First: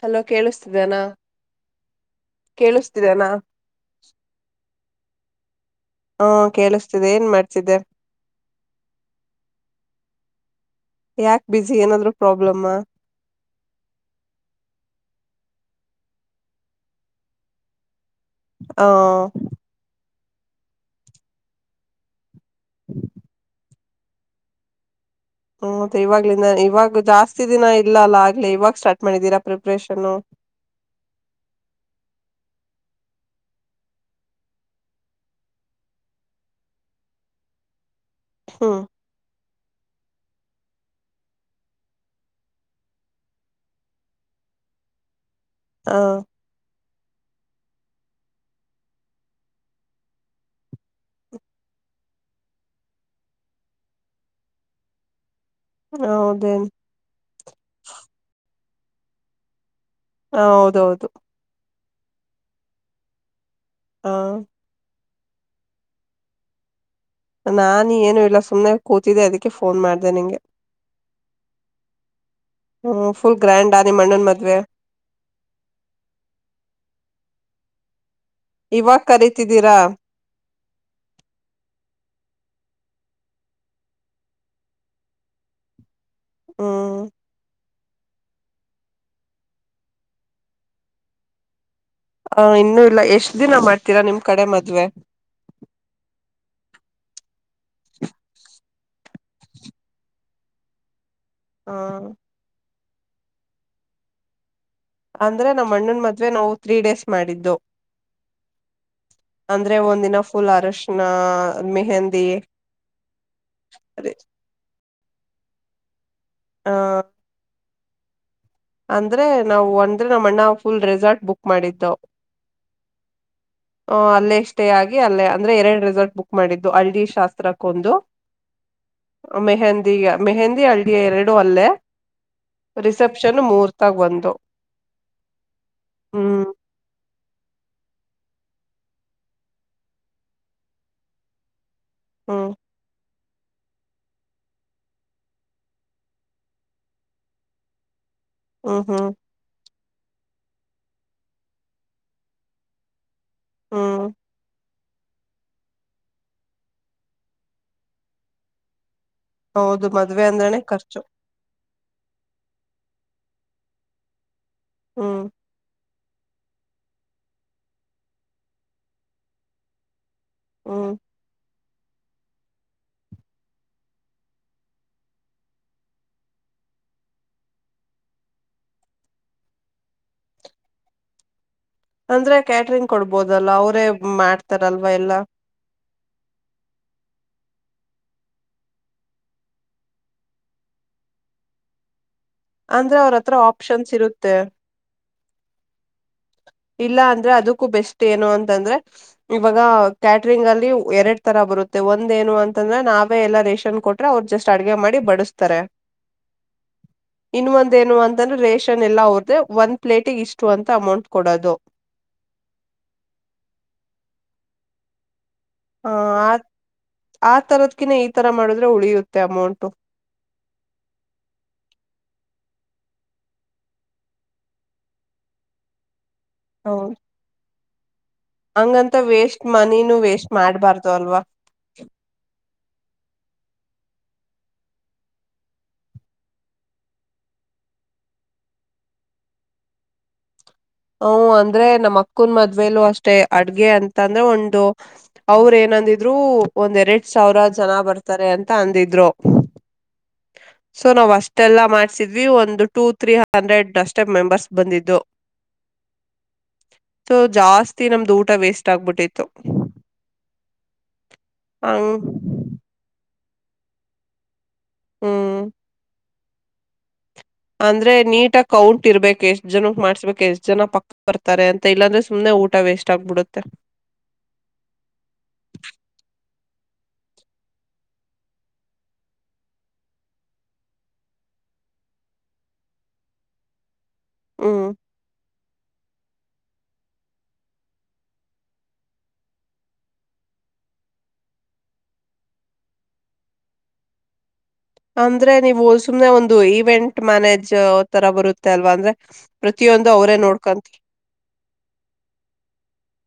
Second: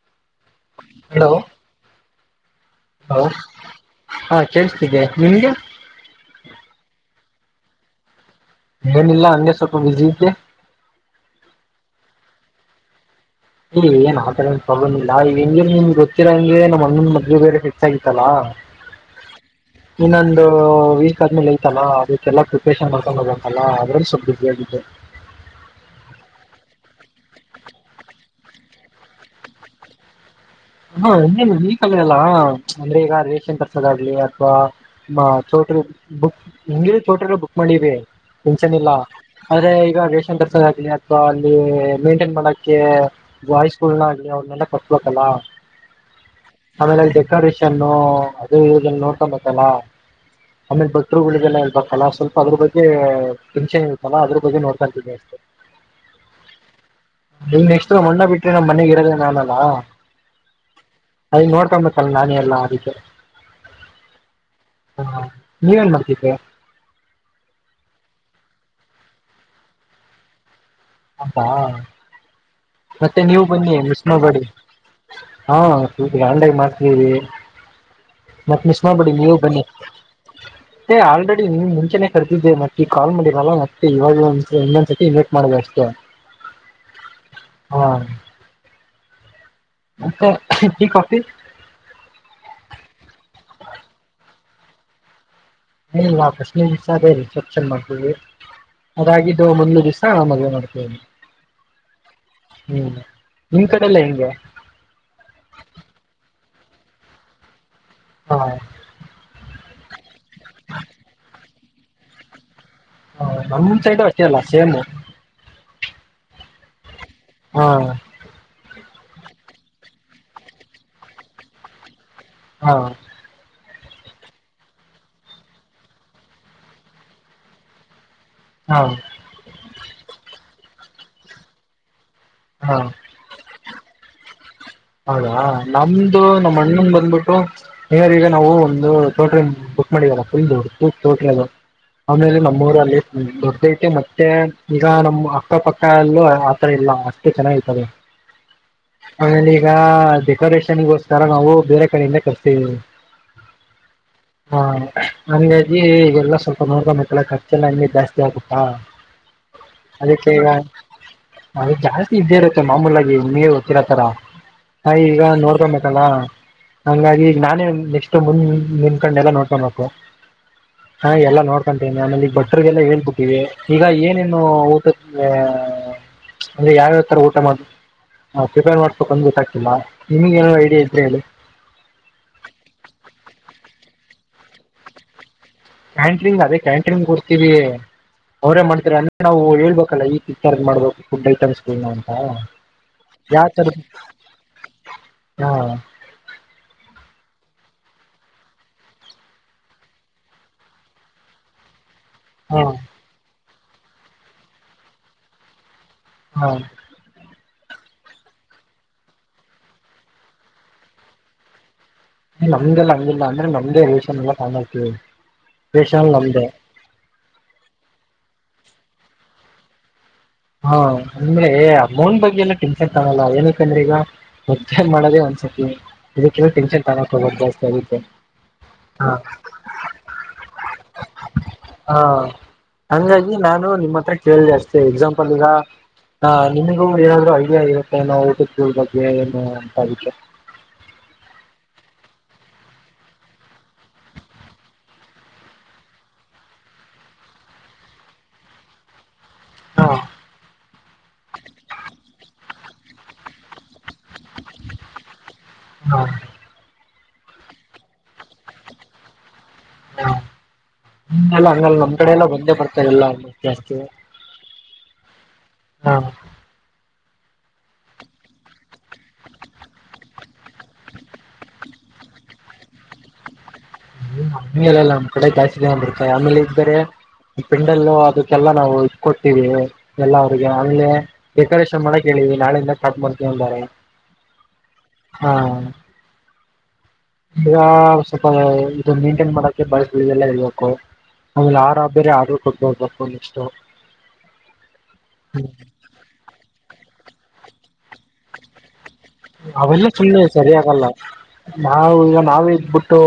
Hello ಕೇಳಿಸ್ತಿದನಾ. ಹ ಕೇಳಿಸ್ತಿದನಾ ಹಾ ಕೇೇಳಸ್ತಿದೆ. ನಿಮ್ಗೆ ಹ್ಮ ಕೇಳಿಸ್ತಿದೆ ಏನ್ ಮಾಡ್ತಿದ್ದೆ. ಏನಿಲ್ಲ ಹಂಗೆ ಸ್ವಲ್ಪ ಬಿಜಿ ಇದ್ದೆ. ಯಾಕ ಬ್ಯುಸಿ ಏನಾದ್ರು ಪ್ರಾಬ್ಲಮ್ಮಾ ಇಲ್ಲ ಏನ್ ಆ ತರ ಏನ್ ಪ್ರಾಬ್ಲಮ್ ಇಲ್ಲಾ ಈಗ ಹೆಂಗ ನಿಮ್ ಗೊತ್ತಿರೋ ಹಂಗೆ ನಮ್ಮ ಅಣ್ಣನ ಮದ್ವೆ ಬೇರೆ ಫಿಕ್ಸ್ ಆಗಿತ್ತ್ ಹ ಇನ್ನೊಂದ ವೀಕ್ ಆದ್ಮೇಲೆ ಐತಲ್ಲ ಅದಕ್ಕೆಲ್ಲಾ ಪ್ರಿಪೇಷನ್ ಮಾಡ್ಕೊಂಡು ಹೋಗಬೇಕಂತಲ್ಲ ಅದ್ರಲ್ಲಿ ಸ್ವಲ್ಪ ಬ್ಯುಸಿ ಆಗಿದ್ದೆ. ಮ್ಮ ಮತ್ತೆ ಇವಾಗ್ಲಿಂದ ಇವಾಗ ಜಾಸ್ತಿ ದಿನ ಇಲ್ಲ ಅಲಾ ಆಗ್ಲೇ ಇವಾಗ ಸ್ಟಾರ್ಟ್ ಮಾಡಿದೀರಾ ಪ್ರಿಪ್ರೇಷನ್. ಹಾ ಇನ್ನೇನು ಈ ಕಲ್ಲಲ್ಲಾ ಅಂದ್ರೆ ಈಗ ರೇಷನ್ ತರ್ಸೋದ ಆಗ್ಲಿ ಅಥವಾ ಮಾ ಚೋಟ್ರ ಬುಕ್ ಹಂಗಿರು ಚೋಟರು ಬುಕ್ ಮಾಡಿವಿ. ಹ್ಮ್ ಹುಂಚೆನಿಲ್ಲ. ಆದ್ರೆ ಈಗ ವೇಷನ್ ದರ್ಸೋದ ಆಗ್ಲಿ ಅಥವಾ ಅಲ್ಲಿ ಮೇಂಟೈನ್ ಮಾಡಕ್ಕೆ ಬಾಯ್ಸ್ ಗಳ್ನ ಆಗ್ಲಿ ಅವ್ರನ್ನೆಲ್ಲ ಕೊತ್ಬೇಕಲ್ಲ. ಹ ಆಮೇಲೆ ಡೆಕೋರೇಶ್ ನ್ನು ಅದು ಇದೆಲ್ಲ ನೋಡ್ಕೊಬೇಕಲ್ಲ ಆಮೇಲೆ ಭಕ್ತರುಗಳಿಗೆಲ್ಲ ಇರಬೇಕಲ್ಲ ಸ್ವಲ್ಪ ಅದ್ರ ಬಗ್ಗೆ ಟೆನ್ಷನ್ ಇರುತ್ತಲ್ಲ ಅದ್ರ ಬಗ್ಗೆ ನೋಡ್ಕತೀನಿ ಅಷ್ಟೇ. ಹೌದೇನ್ ನೀ ನೆಕ್ಸ್ಟ್ ಮಣ್ಣ ಬಿಟ್ಟ್ರಿ ನ ಮನೆಗೆ ಇರೋದ ನಾನಲಾ. ಹ ಹೌದೌದು. ಕಲ್ಲ್ಲಾಣಿ ಎಲ್ಲ ಆಧಿಕ ಹಾ. ಹಾ ನೀವೇನ್ ಮಾಡ್ತಿದ್ದೆ. ನಾನ ಏನು ಇಲ್ಲ ಸುಮನೆ ಕೂತಿದ್ದೆ ಅದಕ್ಕೆ ಫೋನ್ ಮಾಡ್ದ ನಿಂಗೆ ಹಬ್ಬ. ಹ್ಮ್ ಮತ್ತೆ ಫುಲ್ ನೀವು ಗ್ರ್ಯಾಂಡ್ ಬನ್ನಿ ಆ ನಿಮ್ ಮಿಸ್ ಅಣ್ಣನ್ ಮಾಡ್ಬೇಡಿ ಮದ್ವೆ ಹಾ ಗಾಂಡಾಗ ಮಾಡ್ತೀವಿ. ಮತ್ ಮಿಸ್ ಇವಾಗ ಮಾಡ್ಬೇಡಿ ನೀವು ಬನ್ನಿ. ಕರೀತಿದ್ದೀರಾ ಏ ಆಲ್ರೆಡಿ ನಿಮ್ ಮುಂಚೆನೆ ಕರ್ದಿದ್ದೆ ಮತ್ತೆ ಈ ಕಾಲ್ ಮಾಡಿರಲ್ಲ ಮತ್ತೆ ಇವಾಗ ಒಂದ ಇನ್ನೊಂದ್ಸರ್ತಿ ಇನ್ವೇಟ್ ಮಾಡದೆ ಅಷ್ಟೇ. ಹ್ಮ್. ಹಾ. ಮತ್ತೆ ಟಿ ಕಾಫಿ ಹ ಇನ್ನು ಇಲ್ಲ ಎಷ್ಟ ದಿನ ಮಾಡ್ತೀರಾ ನಿಮ್ ಕಡೆ ಮದ್ವೆ ಇಲ್ಲ ಫರ್ಸ್ಟ್ನೇ ದಿಸನೆ ಅದೇ ರೀ ಚನ್ ಮಾಡ್ತೀವಿ ಅದಾಗಿದ್ದು ಒಂದ್ ದಿವ್ಸ ಮದುವೆ ಮಾಡ್ತವಿ. ಹಾ. ಹ್ಮ್ ನಿಮ್ ಕಡೆಲ್ಲ ಹೆಂಗೆ ಅಂದ್ರೆ ನಮ್ಮಣ್ಣನ ಮದ್ವೆ ನಾವು ತ್ರೀ ಡೇಸ್ ಮಾಡಿದ್ದು ಹ ಅಂದ್ರೆ ಒಂದಿನ ಫುಲ್ ಅರಶಿನ ಮೆಹೆಂದಿ. ಹ ನಮ್ ಸೈಡ್ ಅಷ್ಟೇ ಅಲ್ಲ ಸೇಮು ಹ.. [inaudible] ಹಾ.. [inaudible] ಅಂದ್ರೆ ನಾವು ಒಂದ್ರೆ ನಮ್ಮ ಅಣ್ಣ ಫುಲ್ ರೆಸಾರ್ಟ್ ಬುಕ್ ಮಾಡಿದ್ದವು.. [unintelligible] ಹಾ.. [inaudible] ಹ ಅಲ್ಲೇ ಸ್ಟೇ ಆಗಿ ಅಲ್ಲೇ ಅಂದ್ರೆ ಎರಡು ರೆಸಾರ್ಟ್ ಬುಕ್ ಮಾಡಿದ್ದು ಹಲ್ಡಿ ಶಾಸ್ತ್ರಕ್ಕೊಂದು... ಹಾ [unintelligible] ಮೆಹಂದಿಿಯ ಮೆಹಂದಿ.. [inaudible] ಹಿ ಎರಡು ಅಲ್ಲೇ.. ಹಾ [inaudible] ರಿಸಪ್ಷ.. [inaudible] ಮೂರ್ತಾಗ ಒಂದು... [inaudible] ಹೌದಾ ನಮ್ದು ಹ್ಮ್ ನಮ್ಮ ಅಣ್ಣನ್ ಬಂದ್ಬಿಟ್ಟು.. [unintelligible] ವ ಈಗ ನಾವು ಒಂದು ಹೋಟ್ರಲ್ ಬುಕ್ ಮಾಡಿದಲ್ಲ ಫುಲ್ ದಡ್ೋಟಲ್ ಅ.. [unintelligible] ಅವನೇಲೆ ಹ್ಮ್ ನಮ್ಮೂಊರಲ್ಲಿ.. [inaudible] ಹ್ಮ್ ದೊಡ್ದೈತೆ ಮತ್ತೆ ಈಗ ನಮ್ ಅಕ್ಕಪಕ್ಕಲ್ಲೂ ಆತರ ಇಲ್ಲ ಅಷ್ಟು ಚೆನ್ನಾಗತದೆ.. [unintelligible] ಹ್ಮ್ ಹ್ಮ್.. [inaudible] ಈಗ ಡೆಕೋರೇಷನ್ಗೋಸ್ಕರ ನಾವು ಬೇರೆ ಕಡೆಯಿಂದೇ ಕರ್ಸ್ತವಿ... [unintelligible] ಹ್ಮ.. [inaudible] ಹಾ ಅಂಗಾಜಿ ಈಗೆಲ್ಲ ಸ್ವಲ್ಪ ನೋಡ್ಕೊಬೇಕಲ್ಲ ರ್ಚೆಲ್ಲ ಎ ಜಾಸ್ತಿ ಆಗುತ್ತಾ.. [unintelligible] ಹೌದು ಮದ್ವೆ ಅಂದ್ರನನೆ ಖರ್ಚು.. [unintelligible] ಅದ ಜಾಸ್ತಿ ಇದ್ದೇ ಇರುತ್ತೆ ಮಾಮೂಲಾಗಿ ಹುಗೇ ಗೊತ್ತಿರತರ... [unintelligible] ಹ ಈಗ ಹ್ಮ್ ನೋಡ್ತ ಮತ್ತ.. [inaudible] ಲ್ಲಾ ಹಂಗಾಗಿ ನಾನೇ ನೆಕ್ಸ್ಟ್ ಮುಂದ್ ನಿನ್ ಕಂಡ ಎಲ್ಲ ನೋಡ್ಕೊಬೇಕು... ಹ್ಮ್ [unintelligible] ಹಾ ಎಲ್ಲ ನೋಡ್ತ... [inaudible] ನಾನಲ್ಲಿ ಬಟರ್ಗೆಲ್ಲ ಹೇಳ್ಬಿಟ್ಟಿ ಈಗ ಏನೇನು ಊಟ ಅಂದ್ರೆ ಯಾವ್ಯಾವ್ ತರ ಊಟ ಮಾಡ ಪ್ರಿಪೇರ್ ಮಾಡ್ಕು ಬಂದ್ಬ.. [unintelligible] ನಿಮಗ ಏನು ಐಡಿಯಾ ಇದ್ರೆ ಹೇಳಿ... [unintelligible] ಅಂದ್ರೆ ಕ್ಯಾಟ್ರಂಗ್ ಕೊಡ್ಬೋದಲ್ಲ ಅವ್ರೇ ಮಾಡ್ತಾರಲ್ವಾ ಎಲ್ಲಾ... [unintelligible] ಕ್ಯಾಂಟ್ರಿಂಗ್ ಅದೇ ಕ್ಯಾಂಟ್ರಿಂಗ್ ಕೊಡ್ತೀವಿ ಅವ್ರೇ ಮಾಡ್ತಾರೆ ಅಂದ ನಾವು ಹೇಳ್ಬೇಕಲ್ಲ ಈಥರದ್ ಮಾಡ್ಬೇಕು ಫುಡ್ಲ್ಲಿ ತರಿಸೀವಿ ನಾ... [unintelligible] ಅಂದ್ರೆ ಅವ್ರತ್ರ ಆಪ್ಷನ್ಸ್ ಇರುತ್ತೆ.. ಹಾ [unintelligible] ಇಲ್ಲ ಅಂದ್ರೆ ಅದಕ್ಕೂ ಬೆಸ್ಟ್ ಏನು ಅಂತಂದ್ರೆ ಇವಾಗ ಕ್ಯಾಟರಿಂಗ್ ಅಲ್ಲಿ ಎರಡ್ ತರ ಬರುತ್ತೆ ಒ... [unintelligible] ಒಂದ ಏನು ಹಾ ಅಂತಂದ್ರೆ ನಾವೇ ಎಲ್ಲ... [inaudible] ಕೊಟ್ರೆ ಅವ್ರು ಜಸ್ಟ್ ಅಡ್ಗೆ ಮಾಡಿ ಬಡಿಸಸ್ತಾರೆ.. [unintelligible] ಹಾ.. [inaudible] ಇನ್ೊಂದ ಏನು ಅಂತಂದ್ರೆ ರೇಷನ್ ಎಲ್ಲಾ ಹದ್ದ ಒಂದ್ಲೇಟಿಗೆ ಇಷ್ಟು ಅಂತ ಅಮೌಂಟ್... [unintelligible] ಕೊಡದು.. [inaudible] ನಮ್ದಲ್ಲ ಹಂಗಿಲ್ಲ ಅಂದ್ರೆ ನಮ್ದೇ ರೇಷನ್ ಎಲ್ಲ ಕಾಣಾಡ್ತೀವಿ.. [unintelligible] ಹ ಆ ಆ ತರದಕಿನ ಈ ತರ.. [inaudible] ಮಾಡಿದ್ರೆ ಉಳಿಯುತ್ತೆ ಅಮೌಂಟು.. [inaudible] ಹಾ ಅಂದ್ರೆ ಅಮೌಂಟ್ ಬಗ್ಗೆ ಎಲ್ಲ ತಿನ್ಸ ತಾಣಲ್ಲ ಏನಕಂದ್ರೆ ಈಗ ಮುದ್ದೆ ಮಾಡದೇ ಒಂದ್ಸತಿ... [unintelligible] ಇದಕ್ಕೆ ಟನ್ ತ ಜಾಸ್ತಿ. [inaudible] [unintelligible] ಅಂಗ ಅಂತಾ ಹ ವೇಸ್ಟ ಮನಿನೂ ವೇಸ್ಟ್ ಮಾಡಬಾರದು ಅಲ್ವಾ. ಅಂಗ ಆಗಿ ನಾನು ನಿಮ್ಮ ಹತ್ರ ಕೇಳದೆ ಅಷ್ಟೇ ಎಕ್ಸಾಮ ಈಗ ಆ ನಿಮಗೂ ಏನಾದ್ರು ಐಡಿಯಾ ಇರುತ್ತೆ ಏನೋ ಊಟದ್ ಕೂಳ್ ಬಗ್ಗೆ ಏನು ಅಂತ ಅದಿಕ್ಕೆ ಹ ಅಂದ್ರೆ ನಮ್ಮ್ ಅಕ್ಕನ್ ಮದುವೆಲ್ಲೂ ಅಷ್ಟೇ ಅಡುಗೆ ಅಂತ ಅಂದ್ರೆ ಒಂದು ಅವ್ರ್ ಏನಂದಿದ್ರು ಒಂದ್ ಎರಡ್ ಸಾವಿರ ಜನ ಬರ್ತಾರೆ ಅಂತ ಅಂದಿದ್ರು. ಹಾ ಸೊ ನಾವ್ ಅಷ್ಟೆಲ್ಲ ಮಾಡ್ಸಿದ್ವಿ ಒಂದು--. ಟು ತ್ರೀ ಹಂಡ್ರೆಡ್ ಅಷ್ಟೆ ಮೆಂಬರ್ಸ್ ಬಂದಿದ್ದು. ಹಾ ಸೊ ಜಾಸ್ತಿ ನಮ್ದು ಊಟ ವೇಸ್ಟ್ ಆಗ್ಬಿಟ್ಟಿತ್ತು. ಅಂಗಲ್ಲ ಅ ನಮ್ ಹಂಗ್ ಕಡೆ ಎಲ್ಲ ಬಂದೇ ಬರ್ತಾರೆಲ್ಲ ಅವರು. ಜಾಸ್ತಿ--. ಹ್ಮ್ ಆ ಅಂದ್ರೆ ನೀಟಾಗಿ ಕೌಂಟ್ ಇರ್ಬೇಕ್ ಎಷ್ಟ್ ಜನಕ್ ಮಾಡ್ಸ್ಬೇಕ್ ಎಷ್ಟ್ ಜನ ಪಕ್ಕ ಬರ್ತಾರೆ ಅಂತ ಇಲ್ಲಾಂದ್ರೆ ಸುಮ್ನೆ ಊಟ ವೇಸ್ಟ್ ಆಗ್ಬಿಡುತ್ತೆ. ಹ್ಮ ಹಂಗು ಇರಲ್ಲಾ ನಮ್ಮ್ ಕಡೆ ಜಾಸ್ತಿ. [unintelligible] ರೆ ಪಿಂಡಲ್ಲೂ ಅದಕ್ಕೆಲ್ಲಾ ನಾವು ಇಟ್ಕ ಕೊತೀವಿ ಎಲ್ಲ ಅವರಿಗೆ ಅಲ್ಲಿೇ ಡೆಕೋರೇಷನ್ ಮಾಡಕ್ ಹೇಳಿವಿ ನಾಳೆ ಇಂದ ಸ್ಟಾರ್ಟ್ ಮಾಡತೀವಿ ಅಂದಾರ. ಹ್ಮ್ ಹಾ. ಈಗ ಸ್ವಲ್ಪ ಇದು ಮೇಂಟೈನ್ ಮಾಡಕ್ಕೆ ಬಾಳ್ಸ್ಲೀಗೆಲ್ಲ ಹೇಳ್ಬೇಕು. ಆಮೇಲೆ ಹಾರ ಬೇರೆ ಆರ್ಡರ್ ಕೊಟ್ ಬರ್ಬೇಕು ನೆಕ್ಸ್ಟು. ಅಂದ್ರೆ ನೀವು ಸುಮ್ನೆ ಒಂದು ಇವೆಂಟ್ ಮ್ಯಾನೇಜ್ ಯಾವ್ ತರ ಬರುತ್ತೆ ಅಲ್ವಾ ಅಂದ್ರೆ--. ಅವೆಲ್ಲ ಪ್ರತಿಯೊಂದು ಅವರೇ ಸುಮ್ನೆ ನೋಡ್ಕೊಂತ ಸರಿಯಾಗಲ್ಲ ನಾವ್ ಈಗ ನಾವೇ ಇದ್ಬಿಟ್ಟು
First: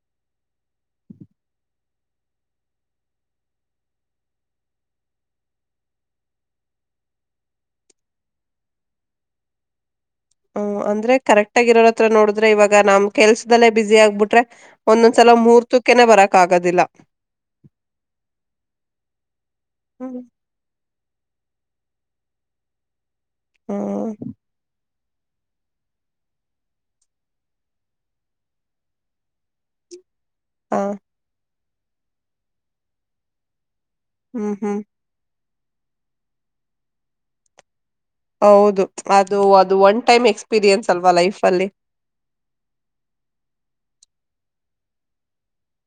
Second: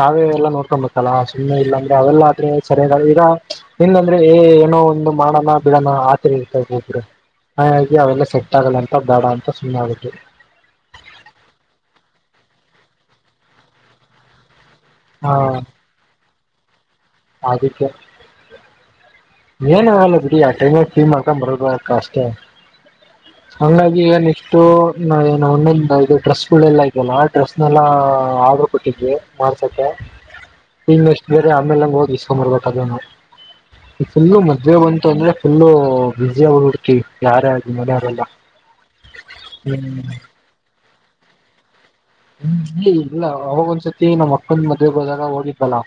ನಾವೇ ಎಲ್ಲ ನೋಡ್ಕೋಬೇಕು ಅಲ್ಲಾ ಸುಮ್ಮನೆ ಇಲ್ಲಾಂದ್ರೆ ಅವೆಲ್ಲ ಆದ್ರೆ ಸರಿಯಾದ ಈಗ ಇಲ್ಲ ಅಂದ್ರೆ ಏ ಏನೋ ಒಂದು ಮಾಡೋಣ ಬಿಡೋಣ ಆತ್ರಿ ಇರ್ತ ಹೋದ್ರೆ ಹಾಗಾಗಿ ಅವೆಲ್ಲ ಸೆಟ್ ಆಗಲ್ಲಂತ ಬೇಡ ಅಂತ ಸುಮ್ಮನೆ ಆದೆ ಅದಕ್ಕೆ. ಹ ಅಂದ್ರೆ ಕರೆಕ್ಟ್ ಆಗಿ ಇರೋರ ಅತ್ರ ನೋಡಿದ್ರೆ ಇವಾಗ ನಮ್ ಕೆಲ್ಸದಲ್ಲೇ ಬಿಜಿ ಆಗ್ಬಿಟ್ರೆ ಒಂದೊಂದ್ ಸಲಾ ಮೂಹೂರ್ತಕ್ಕೇನೆ ಬರಕ್ ಕ್ ಆಗದಿಲ್ಲ. ಆದಕ್ಕೆ--. ಏನಾಗಲ್ಲ ಹ್ಮ್ ಬಿಡಿ ಆ ಟೈಮ್--. ಕ್ಲೀನ್ ಮಾಡ್ಕೊಂಡು ಬರೋದು ಅಕ್ಕ ಅಷ್ಟೆ. ಹಂಗಾ ಆಗಿ ಹ್ಮ್ ಏನ್ ಇಷ್ಟು--. ಏನು ಒಂದೊಂದು ಇದು ಡ್ರೆಸ್ಗಳೆಲ್ಲ ಇದಲ್ಲಾ ಡ್ರೆಸ್ನೆಲ್ಲಾ ಆರ್ಡರ್ ಕೊಟ್ಟಿದ್ವಿ ಮಾಡ್ಸಕ್ಕೆ. ಹ ಇನ್ನೆಷ್ಟ್ [unintelligible] ಅ ಆಮೇಲೆ ಹಂಗೆ ಹೋಗಿ ಇಸ್ಕೊಂಬರ್ಬೆಕ್ ಅದುನ್ನು ಇಗ್ ಫುಲ್ ಹ್ಮ್ ಮದುವೆ ಹ್ಮ್ ಬಂತು ಅಂದ್ರೆ ಫುಲ್ ಬ್ಯುಸಿ ಆಗಿ ಹೋಗಿ ಬಿಡ್ತೀವಿ ಯಾರೇ ಆಗಲಿ. [unintelligible] ಹೌದು ಅದು ಅದು ಒನ್ ಟೈಮ್ ಎಕ್ಸ್ಪೀರಿಯನ್ಸ್. ಅಲ್ವಾ ಲೈಫ್ ಅಲ್ಲಿ ಹ್ಮ ಇಲ್ಲಿ ಇಲ್ಲ ಅವಾಗ ಒಂದ ಸತಿ ನಮ್ಮ್ ಅಕ್ಕಂದು ಮದುವೆಗೆ ಹೋದಾಗ ಹೋಗಿದ್ದೀವಲ್ವಾ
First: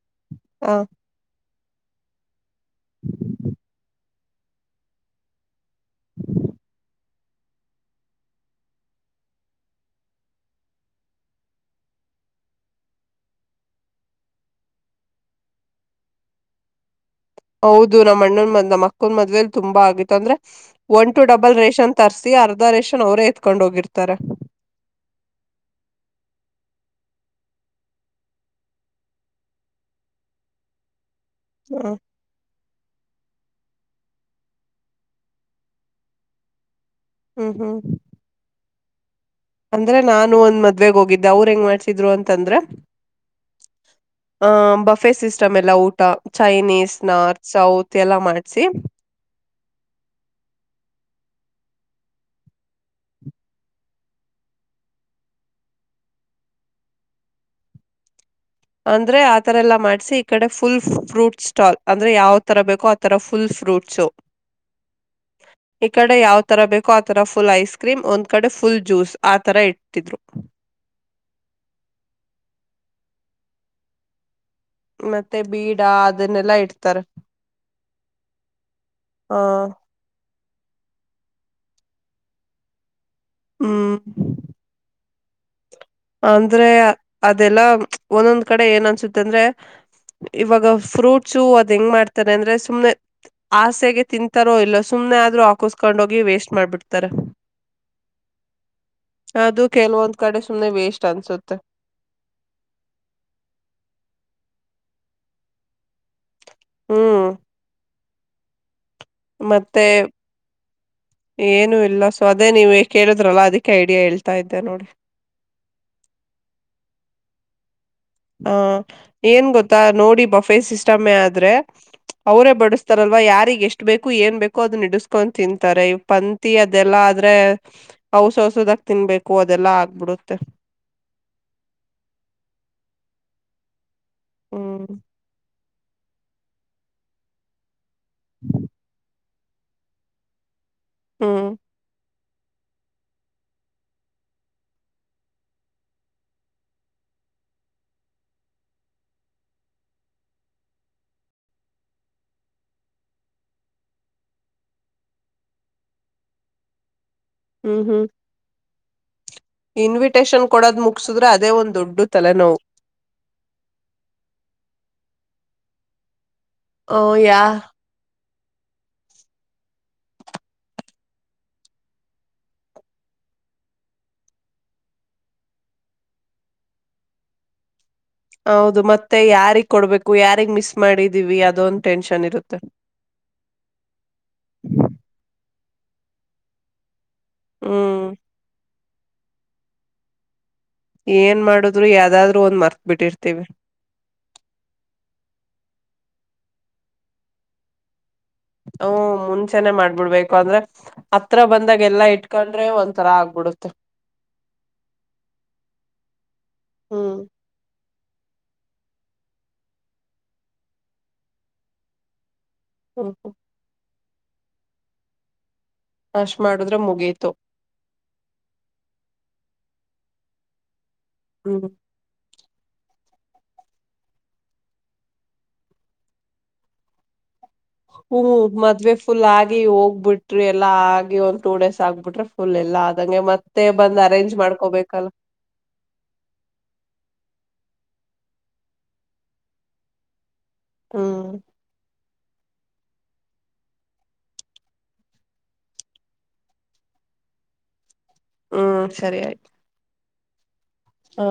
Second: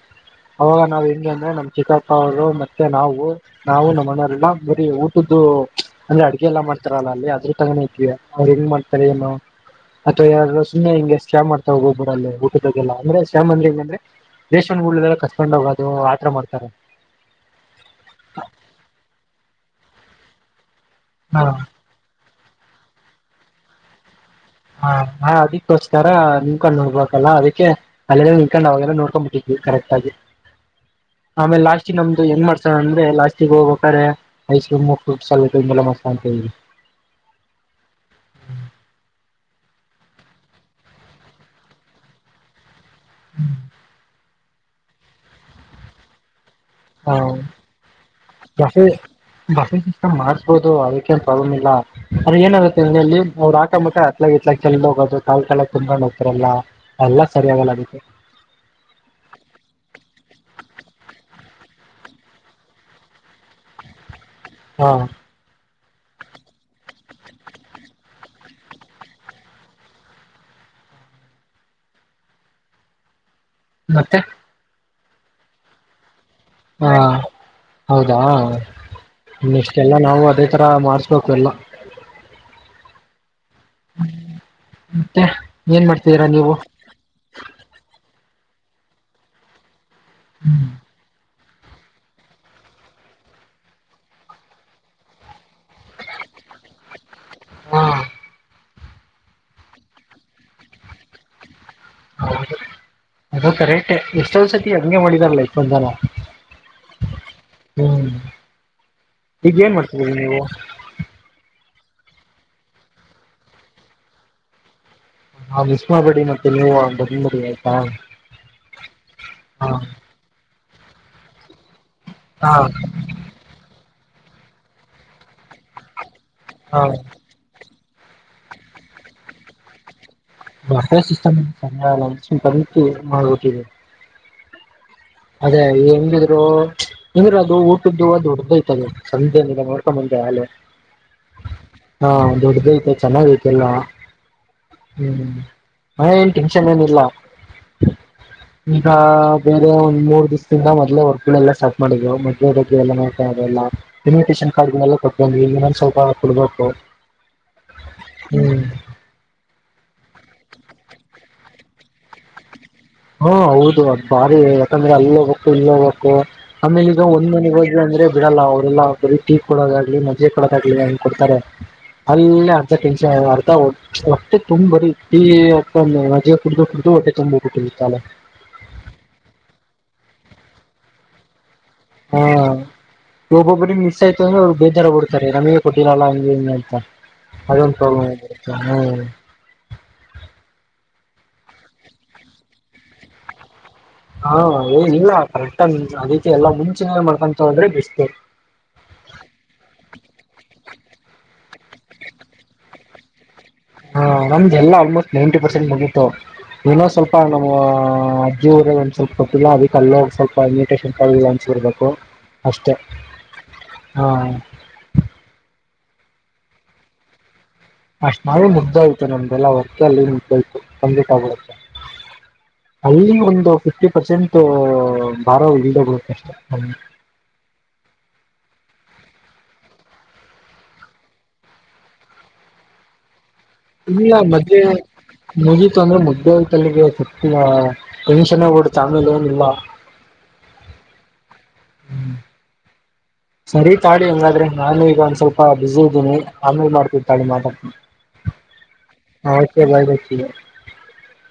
ಹ ಅವಾಗ ನಾವ್! ಹೆಂಗೆ ಅಂದ್ರೆ ನಮ್ ಚಿಕ್ಕಪ್ಪ, ಅವರು ಮತ್ತೆ ನಾವು ನಾವು ನಮ್ಮ ಮನೆಯ. ಎಲ್ಲ ಬರಿ ಊಟದ್ದು.... ! ಅಂದ್ರ ಅಡಗೆ ಎಲ್ಲ ಮಾಡ್ತಾರಲ್ಲ ಅಲ್ಲಿ.. ತಗಣತವ ಅವ್ರು ಹೆಂಗ ಮಾಡ್ತಾರೆ ಏನೋ? ಅಥವಾ ಯಾರ ಸುಮ್ನೆ ಹಿಂಗೆ. ಸ್ಕ್ಯಾಮ್ ಮಾಡ್ತಾವೋಗೊಬ್ಬರಲ್ಲಲ್ಲಿ ಊಟದಾಗೆಲ್ಲ. ಅಂದ್ರೆ! ಸ್ವಾಮ್ ಅಂದ್ರೆ ಹೇ! ಅಂದ್ರೆ ರೇಷನ್ ಉಳದದ್ರಲ್ಲಿ ಕದಡ್ಕೊಂಡು ಹೋಗೋದು ಆತರ ಮಾಡ್ತಾರೆ. ಹೌದು ನಮ್ಮ ಅಣ್ಣನ ಮದ್ ನಮ್ಮ ಮಕ್ಕಳ ಮದ್ವೆೇಲ್ ತುಂಬಾ ಆಗಿತ್ತು ಅಂದ್ರೆ.. [inaudible] ಒನ್ ಟು ಹಾ ಡಬಲ್ ರೇಷನ್ ತರಿಸಸು. ಪ್ರ ಅರ್ಧ ರೇಷನ್ ಅವರೇ ಎತ್ಕೊಂಡ್ ಹೋಗಿರ್ತಾರೆ. ಹಾ.. ! ಹಾ.. ! ಅದಕ್ಕೋಸ್ಕರ ನಿನ್ಕೊಂಡು ನೋಡ್ಬಲ್ಲ ಅದಕ್ಕೆ ಅಲ್ಲಲ್ಲ ನಿಡ್ಕೊಂಡು ಅವಾಗೆಲ್ಲ ನೋಡ್ಕೊಂಡ್ ಬಿಟ್ಟಿದ್ವಿ ಕರೆಕ್ಟ್ ಆಗಿ. ಆಮೇ ಲಸ್ಟ್ ಹ ನಮ್ದು ನ್ ಮಾಡ್ತಾರೆ. ಅಂದ್ರೆ ಲಾಸ್ಟಿಗೆ ಹೋಗ್ಬೇಕ್ರೆ ಐಸ್ ಕ್ರೀಮ್ ಫ್ರೂಟ್ಸ್ ಅಲ್ಲ ಮಸ್ತ ಅಂತ ಹೇಳಿ. ಹ್ಮ್! ಹ್ಮ್! ಅಂದ್ರೆ ನಾನು ಒಂದ್ ಮದ್ವೆಗ್ ಹೋಗಿದ್ದೆ ಅವ್ರ ಹೆಂಗ್ ಮಾಡ್ಸಿದ್ರು ಅಂತಂದ್ರ? ಹ್ಮ್. ! ಆಹ.. ! ಬಫೆ ಸಿಸ್ಟಮ್ ಎಲ್ಲ ಊಟ ಚೈನೀಸ್, ನಾರ್ತ್, ಸೌತ್, ಎಲ್ಲ ಮಾಡ್ಸಿ. ಬ ಮಾಡಸ್ಬೋದು ಅದಕ್ಕೇನ್ ಪ್ರಾಬ್ಲಮ್ ಇಲ್ಲ ಆದ್ರ ಏನಾಗುತ್ತೆಲ್ಲಿ ಅವ್ರು ಅಕಬೇಕು ಮಟ ಅತ್ಲ ಇತ್ಲ ಕೆಲ್ ಹೋಗೋದು ಕಾಳ ಕ ಕುನ್ಕೊಂಡ್ ಹೋಗ್ತಾರಲ್ಲಾ ಎಲ್ಲಾ ಸರಿಯಾಗಲ್ಲಗೆ ಅಂದ್ರೆ ಆ ಥರ ಎಲ್ಲ ಮಾಡ್ಸಿ ಈ ಕಡೆ ಫುಲ್ ಫ್ರೂಟ್ಸ್ ಸ್ಟಾಲ್ ಅಂದ್ರೆ ಯಾವ? ತರ ಬೇಕೋ ಆ ಥರ ಫುಲ್ ಫ್ರೂಟ್ಸು. ಹಾ ಈ ಕಡೆ ಯಾವ್ತರ? ಬೇಕೋ ಆತರ ಫುಲ್ ಐಸ್ಕ್ರೀಮ್ ಒಂದ್ ಕಡೆ ಫುಲ್ ಜ್ಯೂಸ್ ಆತರ ಇಟ್ಟತಿದ್ರು. ಮತ್ತೆ. ಮತ್ತೆ ಬೀಡ.. ! ಹಾ.. ! ಹೌದಾ! ಆ ಇನ್ನಿಷ್ಟೆಲ್ಲ ನಾವು ಅದೇ ತರ ಮಾಡಸ್ಬೇಕು ಎಲ್ಲ. ಹ್ಮ್... ! ಹ.. ! ಅಂದ್ರೆ ಅದೆಲ್ಲ ಒಂದೊಂದು. ಕಡೆ ಏನ್ ಅನ್ಸುತ್ತೆ ಅಂದ್ರೆ.. ! ಇವಾಗ ಫ್ರೂಟ್. ಹಚ್ಚು ಅದ್ ಹೆಂಗ್ ಮಾಡ್ತಾರೆ ಅಂದ್ರೆ ಸುಮ್ನೆ ಆಸೆಗೆ ತಿಂತಾರೋ ಇಲ್ಲ ಸುಮನೆ ಆದ್ರರು. ಕುೂಸ್ಕೊಂಡೋಗಿ ವೇಸ್ಟ್ ಮಾಡ್ಬಿಡ್ತಾರೆ. ಹಾ ಅದು ಕೆಲವೊಂದ್ ಕಡೆ. ಸುಮ್ನೆ ವೆಸ್ಟ್ ಅನ್ಸುತ್ತೆ. ಹೌ ಅದು ಕರೆಕ್ಟ್ ಎಷ್ಟ ಸತಿ ಹಂಗೆ ಮಾಡಿದಾರಲ್ಲ ಇಫ ಒಂದ್ಸಲ. ಹ್ಮ್.. ! ಹ್ಮ್.. ! ಮತ್ತೆ... ! ಏನು? ಇಲ್ಲ ಸೊ! ಅದೇ ನೀವ ಕೇಳಿದ್ರಲ್ಲಾ ಅದಕ್ಕೆ ಐಡಿಯಾ ಹೇಳ್ತಾ ಇದ್ದೆ ನೋಡಿ. [unintelligible] ಹ ಏನ್ ಹಾ ಗೊತ್ತಾ ನೋಡಿ ಬಫೆ ಸಿಸ. ಇಷ್ಟಮ್ಮೆ ಆದ್ರೆ. ಅವರೇ ಹಾ ಬಡುಸ್ತಾರಲ್ವಾ ಯಾರಿಗೆ ಎಷ್ಟು ಬೇಕ ಕು ಏನ್ ಬೇಕೋ ಅದುನ್ ನಿಡುಸ್ಕೊಂಡ್ ತಿಂತಾರೆ ಇವ್ ಪಂದ್ ಹಾ ಅದೆಲ್ಲ ಆದ್ರೆ ಹಔಸ ಔಸದಾಗ ತಿನ್ಬೇಕು ಅದೆಲ್ಲಾ ಆಗ್ಬಿಡುತ್ತೆ ಬ ಸ ಹ್ಮ್ ಅದೇ ಹೆಂಗಿದ್ರು ಎಂದ್ರರು ಅದು ಊ ದುದು ಆ ದೊಡ್ಡ್ ದೈತದು ಸಂಜೆ ನಿ ನೋಡ್ಕೊಂಬಂದೆ ಅೆ ಹ್ಮ್ ಹಾ ದೊಡ್ಡ ೈತೆ ಚೆನ್ನಾಗಐತೆಲ್ಲ ಹ್ಮ್ ಏನ್ ಟೆನ್ಷನ್ ಏನಿಲ್ಲ ಈಗ ಬೇರೆ ಮೂರ್ ದಿವಸದಿಂದ ಮೊದ್ೇ ವರ್ಕ್ಗಳೆಲ್ಲ ಸ್ಟ್ ಮಾಡಿದ್ವು ಮದ್ೆ ಬಗ್ಗೆ ಎಲ್ಲ ನೋತದೆಲ್ಲ ಇನ್ವಿಟೇಷನ್ ಕಾರ್ಡ್ ಗಳೆಲ್ಲ ಕೊಟ್ಟ ಬಂದ್ವಿ ಇನ್ನೊಂದ್ ಸ್ವಲ್ಪ ಕೊಡ್ಬೇಕು ಹ್ಮ್ ಹ್ಮ್ ಹ್ಮ್ ಇನ್ವಿಟೇಷನ್ ಕೊಡೋದ್ ಮುಗಸುದ್ರೆ ಅದೇ ಒಂದ ದೊಡ್ಡ ತಲೆನೋವು ಹಾ ಹೌದು ಅದ್ ಭಾರಿ ಯಾಕಂದ್ರೆ ಅಲ್ಲಿ ಹೋಗ್ಬೇಕು ಇಲ್ಲೋಗ್ಬೇಕು ಆಮೇಲೆ ಓ ಈಗ ಒಂದ್ ಯಾ ಮನೆಗ್ ಹೋಗಿಲ್ಲ ಅಂದ್ರೆ ಬಿಡಲ್ಲ ಅವರೆಲ್ಲ ಬರೀ ಟೀ ಕೊಡೋದಾಗ್ಲಿ ಮಜೆ ಕೊಡೋದಾಗ್ಲಿ ಹಂಗ್ ಕೊಡ್ತಾರೆ ಅಲ್ಲೇ ಅರ್ಧ ಟೆನ್ಷನ್ ಅರ್ಧ ಹೊಟ್ಟೆ ತುಂಬ್ ಬರೀ ಟೀ ಅ ಮಜೆ ಕುಡಿದು ಕುಡ್ದು ಹೊಟ್ಟೆ ತುಂಬಟ್ಟ ತ ಹೌದು ಮತ್ತೆ ಯಾರಿಗ್ ಕೊಡ್ಬೇಕು ಯಾರಿಗ್ ಮಿಸ್ ಮಾಡಿದೀವಿ ಅದೊಂ ಹಾ ಒಬ್ಬೊಬ್ಬ್ರ ಮಿಸ್ ಆಯ್ತು ಅಂದ್ರೆ ಅವ್ರು ಬೇಜಾರ ಬಿಡ್ತಾರೆ ನಮ ಟಿಿನಲ್ಲ ಅದೊಂದು ಪ್ರಾಬ್ಲಮ್ ಹ್ಮ್ ಆಗ್ಬಿಡತ್ತೆ ಹ್ಮ್ ಏನ್ ಮಾಡುದ್ರು ಯಾವ್ದಾದ್ರು ಒಂದ್ ಮರ್ತ್ ಬಿಟ್ಟಿರ್ತಿವಿ ಹಾ ಏ ಇಲ್ಲ ಕರೆಕ್ಟ ಅದೀತಿ ಎಲ್ಲಾ ಮುಂಚೆನೇ ಮಾಡ್ಕಂತ ಹೋದ್ರೆ ಬೆಸ್ಟ್. ಹ್ಮ್ ಮುಂಚೆನೆ ಮಾಡ್ಬಿಡ್ಬೇಕು ಅಂದ್ರೆ ಹತ್ರ ಬಂದಾಗ ಎಲ್ಲ ಇಟ್ಕೊಂಡ್ರೆ ಒಂತರ ಆಗ್ಬಿಡು ಹಾ ನಮ್ದ ಎಲ್ಲಾ ಆಲ್ಮೋಸ್ಟ್ ನೈಂಟಿ ಪರ್ಸೆಂಟ್ ಮುಗಿತ್ತು ಏನೋ ಸ್ವಲ್ಪ ಹ್ಮ್ ನಮ್ ಆ ಅಜ್ಜಿ ಊರ ಒಂದ್ ಸ್ವಪ್ ಕೊಟ್ಟಿಲ್ಲ ಅದಕ್ಕೆ ಅಲ್ಲೋಗ ಸ್ವಲ್ಪ ಇನ್ವಿಟೇಶನ್ ಕರೆಲ್ಲ ಹಂಚಿಬರ್ಬೇಕು. ಅಷ್ಟೇ ಹ್ಮ್ ಹ್ಮ್ ಹಾ ನಾಶ್ ಮಾಡುದ್ರೆ ಮುಗಿತು ಅಷ್ಟ್ ಮಾಡಿದ್ರೆ ಮುಗ್ಧೆ ಹೋಯ್ತು ನಮ್ದಲ್ಲಾ ವರ್ಕಲ್ಲಿ ಮುಗ್ಧೆ ಹೋಯ್ತು ಸಂಜೆಕಾಗ್ಬುಡುತ್ತೆ ಹ್ಮ್ ಅಲ್ಲಿ ಒಂದು ಫಿಫ್ಟಿ ಪರ್ಸೆಂಟ್ ಭಾರ ಇಳ್ದೋಗ್ ಬಿಡುತ್ತಷ್ಟೇ. ಹ ಮದ್ವೆ ಫುಲ್ ಆಗಿ ಹೋಗ್ಬಿಟ್ರಿ ಎಲ್ಲ ಆಗಿ ಒಂದ ಟೂ ಡೇಸ್ ಆಗ್ಬಿಟ್ರೆ ಫುಲ್ ಎಲ್ಲಾ ಆದಂಗೆ ಮ ಇಲ್ಲ ಮದ್ವೇ ಮುಗಿತು ಅಂದ್ರೆ ಮುಗ್ದೆ ಹೊಯಿತಲ್ಲಿಗೆ ಸತಿಯಾ ಟೆನ್ಷನೇ ಹೊ ಬಿಡುತ್ತೆ ಆಮೇಲೊನ್ ಇಲ್ಲ. ಹ್ಮ್ ಸರಿ ತಾಳಿ ಹೆಂಗಾದ್ರೆ ನಾನು ಈಗ ಒಂದ್ ಸ್ವಲ್ಪ ಬಿಸಿ ಇದ್ದೀನಿ ಆಮೇಲೆ ಮಾಡ್ತಿನ್ ತಾಳಿ ಮಾತಾಡ್ತಿನ್. ಹ್ಮ್ how okay bye bye see you. ಹಾ